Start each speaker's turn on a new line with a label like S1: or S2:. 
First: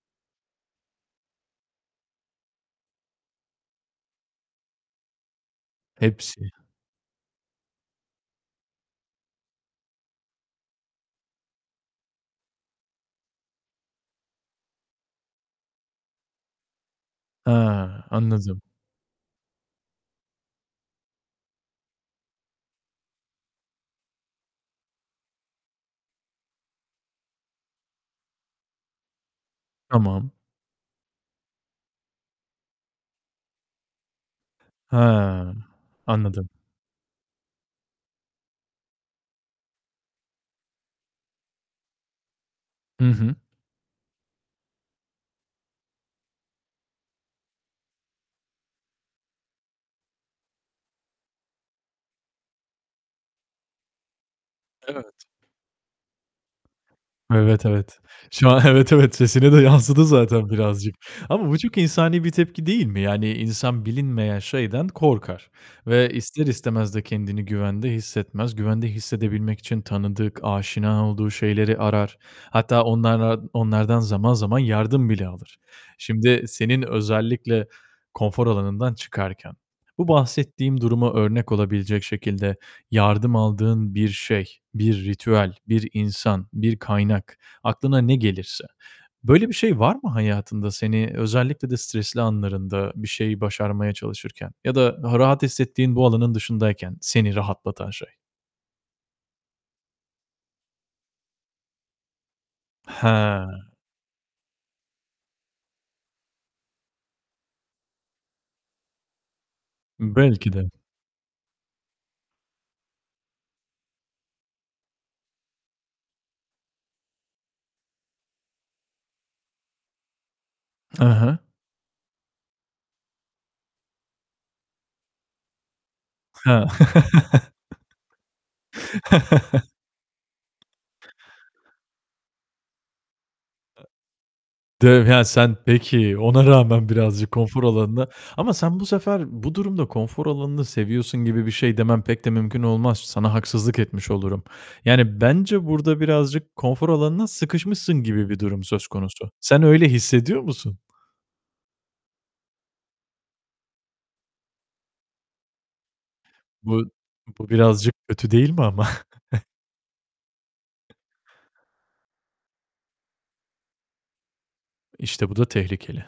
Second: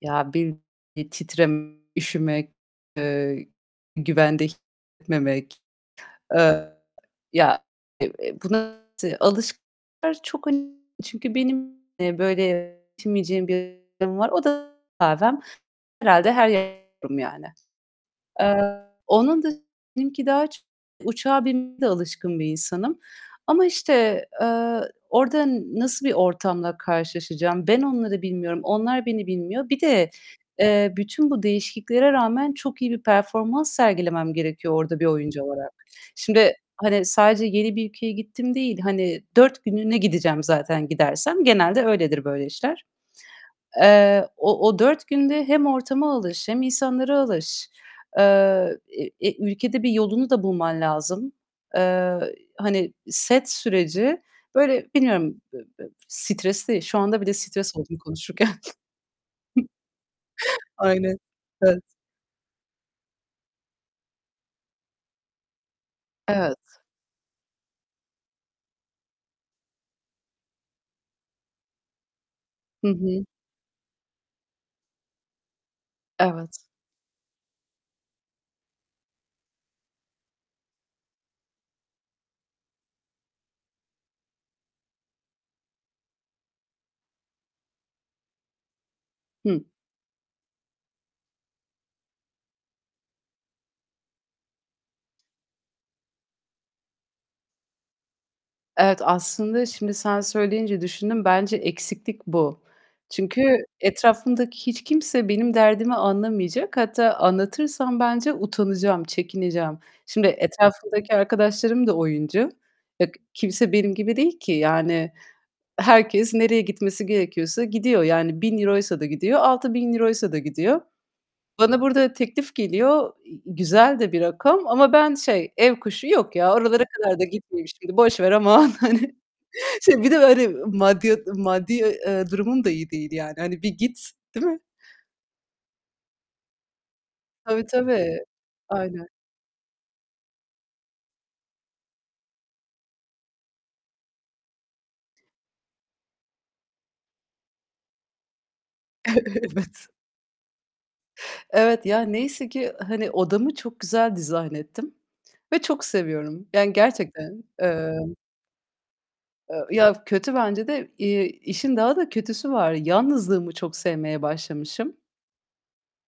S1: Ya, bir bir titreme, üşümek, eee, güvende hissetmemek.
S2: Hepsi.
S1: Eee, ya, eee, buna alışkınlar çok çünkü benim, eee, böyle yaşayamayacağım bir durum var. O da kahvem. Herhâlde her yerde olurum yani.
S2: Ha, anladım.
S1: Eee, onun dışında benimki daha çok uçağa binmeye de alışkın bir insanım. Ama işte, eee, orada nasıl bir ortamla karşılaşacağım ben onları bilmiyorum. Onlar beni bilmiyor. Bir de,
S2: Tamam.
S1: eee, bütün bu değişikliklere rağmen çok iyi bir performans sergilemem gerekiyor orada bir oyuncu
S2: Ha,
S1: olarak.
S2: anladım.
S1: Şimdi, hani, sadece yeni bir ülkeye gittim değil, hani, 4 günlüğüne gideceğim zaten gidersem. Genelde öyledir böyle işler.
S2: Hı hı.
S1: Eee, o o 4 günde hem ortama alış hem insanlara alış, eee, e e ülkede bir yolunu da bulman lazım. Eee, hani, set süreci, böyle,
S2: Evet.
S1: bilmiyorum, b b stresli. Şu anda bile
S2: Evet,
S1: stres oldum
S2: evet.
S1: konuşurken.
S2: Şu an evet, evet, sesine de yansıdı zaten birazcık.
S1: Aynen.
S2: Ama bu çok
S1: [unintelligible]
S2: insani bir tepki değil mi? Yani, insan bilinmeyen şeyden korkar ve ister
S1: Evet.
S2: istemez de kendini güvende hissetmez. Güvende hissedebilmek için tanıdık, aşina olduğu şeyleri arar. Hatta
S1: Hı hı.
S2: onlarla onlardan zaman zaman yardım bile alır. Şimdi
S1: Evet.
S2: senin özellikle konfor alanından çıkarken bu bahsettiğim duruma örnek olabilecek şekilde yardım aldığın bir şey, bir ritüel, bir insan, bir kaynak, aklına ne gelirse. Böyle bir
S1: Hımm.
S2: şey var mı hayatında? Seni özellikle de stresli anlarında bir şeyi başarmaya çalışırken ya da daha rahat hissettiğin bu alanın dışındayken seni rahatlatan şey.
S1: Evet, aslında şimdi sen söyleyince düşündüm. Bence eksiklik bu. Çünkü
S2: Ha!
S1: etrafımdaki hiç kimse benim derdimi anlamayacak. Hatta anlatırsam bence utanacağım, çekineceğim. Şimdi
S2: Belki de.
S1: etrafımdaki arkadaşlarım da oyuncu. Bak, kimse benim gibi değil ki. Yani, herkes nereye gitmesi gerekiyorsa gidiyor. Yani €1000'ysa da gidiyor, €6000'ysa da gidiyor.
S2: Hı hı.
S1: Bana burada teklif geliyor. İii, güzel de bir rakam ama ben şey, ev kuşu. "Yok ya,
S2: Hı.
S1: oralara kadar da gitmeyeyim şimdi. Boş ver aman." Hani, şey, bir de böyle maddiya maddi, eee, durumum da iyi değil yani. Hani bir
S2: Aaa.
S1: git, değil mi?
S2: Diyorum ya sen Peki, ona rağmen birazcık konfor
S1: Tabii
S2: alanına
S1: tabii.
S2: Ama sen bu
S1: Aynen.
S2: sefer bu durumda konfor alanını seviyorsun gibi bir şey demem pek de mümkün olmaz. Sana haksızlık etmiş olurum. Yani, bence burada birazcık konfor alanına sıkışmışsın gibi bir durum söz konusu. Sen öyle
S1: Evet.
S2: hissediyor musun?
S1: Evet. Ya, neyse ki, hani, odamı çok güzel dizayn ettim ve çok seviyorum. Yani,
S2: Bu
S1: gerçekten.
S2: bu birazcık
S1: Emm...
S2: kötü değil mi ama?
S1: Eee, ya, kötü bence de. İii, işin daha da kötüsü var. Yalnızlığımı çok sevmeye başlamışım.
S2: İşte, bu da tehlikeli.